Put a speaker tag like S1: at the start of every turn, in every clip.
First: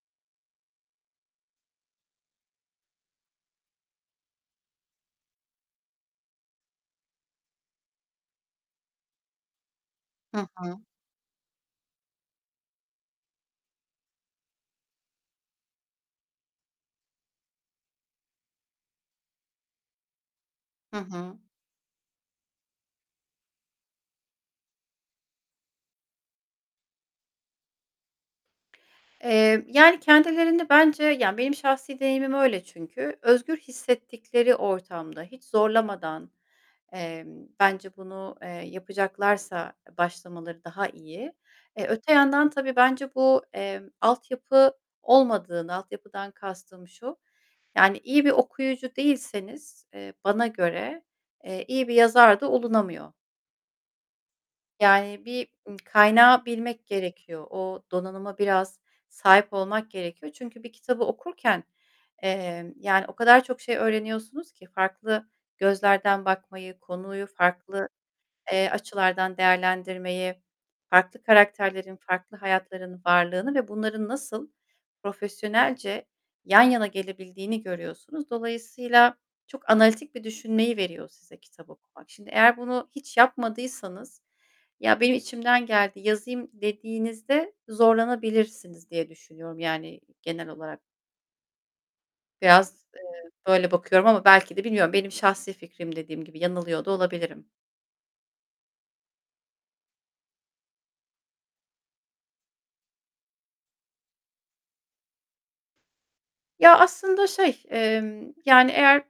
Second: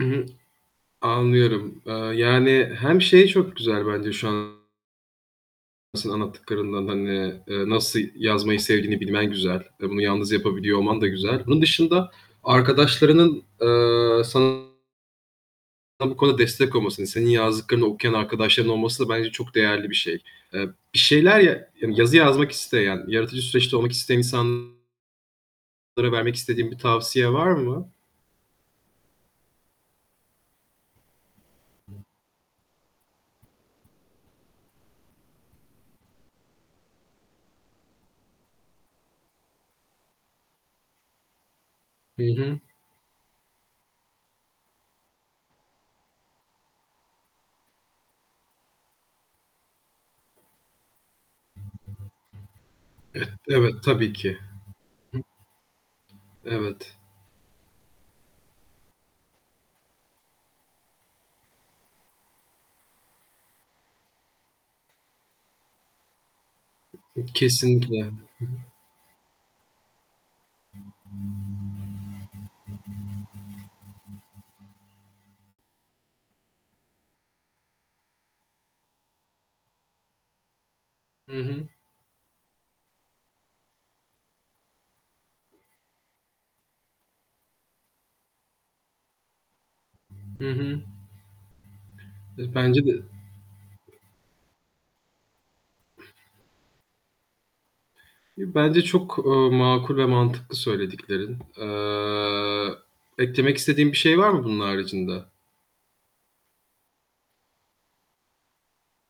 S1: Hı hı. Anlıyorum, eee, yani, hem şey çok güzel bence şu an nasıl anlattıklarınla, hani, eee, nasıl yazmayı sevdiğini bilmen güzel ve bunu yalnız
S2: Hı hı.
S1: yapabiliyor olman da güzel. Bunun dışında arkadaşlarının, eee, sana bu konuda destek olmasını, senin yazdıklarını okuyan arkadaşların olması da bence çok değerli bir şey. Eee,
S2: Hı
S1: bir
S2: hı.
S1: şeyler ya yazı yazmak isteyen, yaratıcı süreçte olmak isteyen insanlara vermek istediğin bir tavsiye var mı?
S2: Emm, yani, kendilerini bence, yani, benim şahsi deneyimim öyle çünkü, özgür hissettikleri ortamda, hiç zorlamadan, emm, bence bunu, eee, yapacaklarsa başlamaları daha iyi. Eee, öte
S1: Hı
S2: yandan,
S1: hı.
S2: tabii, bence bu, emm, altyapı olmadığını, altyapıdan kastım şu, yani, iyi bir okuyucu değilseniz, eee, bana göre, eee, iyi bir yazar da olunamıyor.
S1: Eh. Evet, tabii ki.
S2: Yani, bir kaynağı bilmek
S1: Evet.
S2: gerekiyor. O donanıma biraz sahip olmak gerekiyor. Çünkü bir kitabı okurken, emm, yani, o kadar çok şey öğreniyorsunuz ki farklı gözlerden bakmayı, konuyu farklı,
S1: Kesinlikle. Hı hı.
S2: eee, açılardan değerlendirmeyi, farklı karakterlerin, farklı hayatların varlığını ve bunların nasıl profesyonelce yan yana gelebildiğini görüyorsunuz. Dolayısıyla çok analitik bir düşünmeyi veriyor
S1: Hı
S2: size
S1: hı.
S2: kitap okumak. Şimdi eğer bunu hiç yapmadıysanız, "Ya, benim içimden geldi yazayım." dediğinizde zorlanabilirsiniz diye düşünüyorum, yani, genel
S1: Hı
S2: olarak.
S1: hı. Eee, bence
S2: Biraz, eee,
S1: de.
S2: böyle bakıyorum ama belki de bilmiyorum, benim şahsi fikrim dediğim gibi yanılıyor da olabilirim.
S1: Bence çok, eee, makul ve mantıklı söylediklerin. Eee, eklemek istediğin bir şey var mı bunun haricinde?
S2: Ya, aslında şey, emm, yani, eğer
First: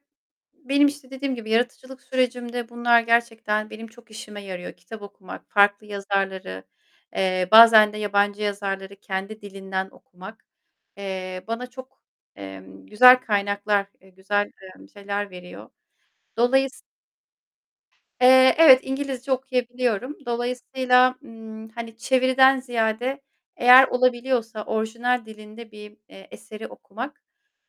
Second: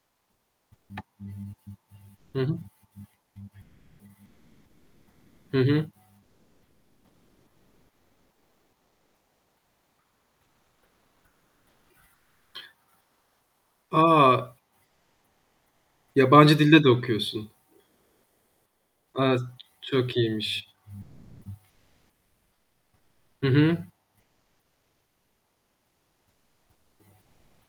S2: benim işte dediğim gibi yaratıcılık
S1: Hı hı.
S2: sürecimde bunlar gerçekten benim çok işime yarıyor. Kitap okumak,
S1: Hı
S2: farklı
S1: hı.
S2: yazarları, eee, bazen de yabancı yazarları kendi dilinden okumak, eee, bana çok, emm, güzel kaynaklar, eee, güzel,
S1: A!
S2: emm, şeyler veriyor.
S1: Yabancı
S2: Dolayıs
S1: dilde de okuyorsun.
S2: eee, evet, İngilizce
S1: A! Ç
S2: okuyabiliyorum.
S1: çok iyiymiş.
S2: Dolayısıyla, ımm, hani, çeviriden ziyade
S1: Hı hı.
S2: eğer olabiliyorsa orijinal dilinde bir, eee, eseri okumak,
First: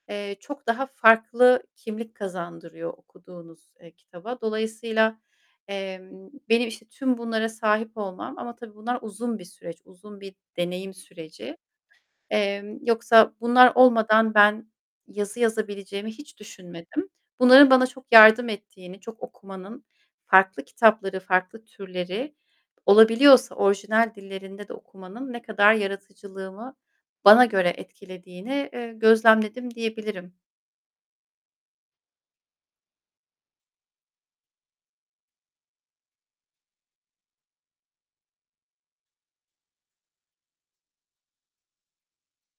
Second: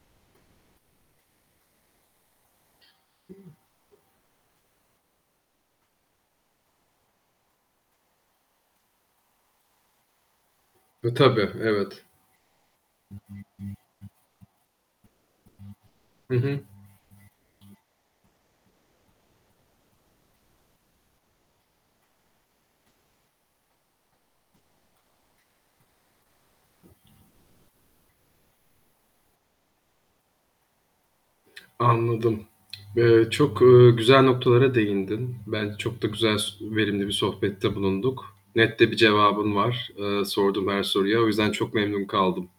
S2: eee, çok daha farklı kimlik kazandırıyor okuduğunuz, eee, kitaba. Dolayısıyla, emm, benim, işte, tüm bunlara sahip olmam ama tabii bunlar uzun bir süreç, uzun bir deneyim
S1: E, tabii,
S2: süreci.
S1: evet.
S2: Emm, yoksa bunlar olmadan ben yazı yazabileceğimi
S1: Hı
S2: hiç
S1: hı.
S2: düşünmedim. Bunların bana çok yardım ettiğini, çok okumanın, farklı kitapları, farklı türleri, olabiliyorsa orijinal dillerinde de okumanın ne kadar yaratıcılığımı bana göre etkilediğini, eee, gözlemledim diyebilirim.
S1: Anladım. Eee, çok, ııı, güzel noktalara değindin. Bence çok da güzel, s verimli bir sohbette bulunduk. Net de bir cevabın var. Eee, sorduğum her soruya. O yüzden çok memnun kaldım.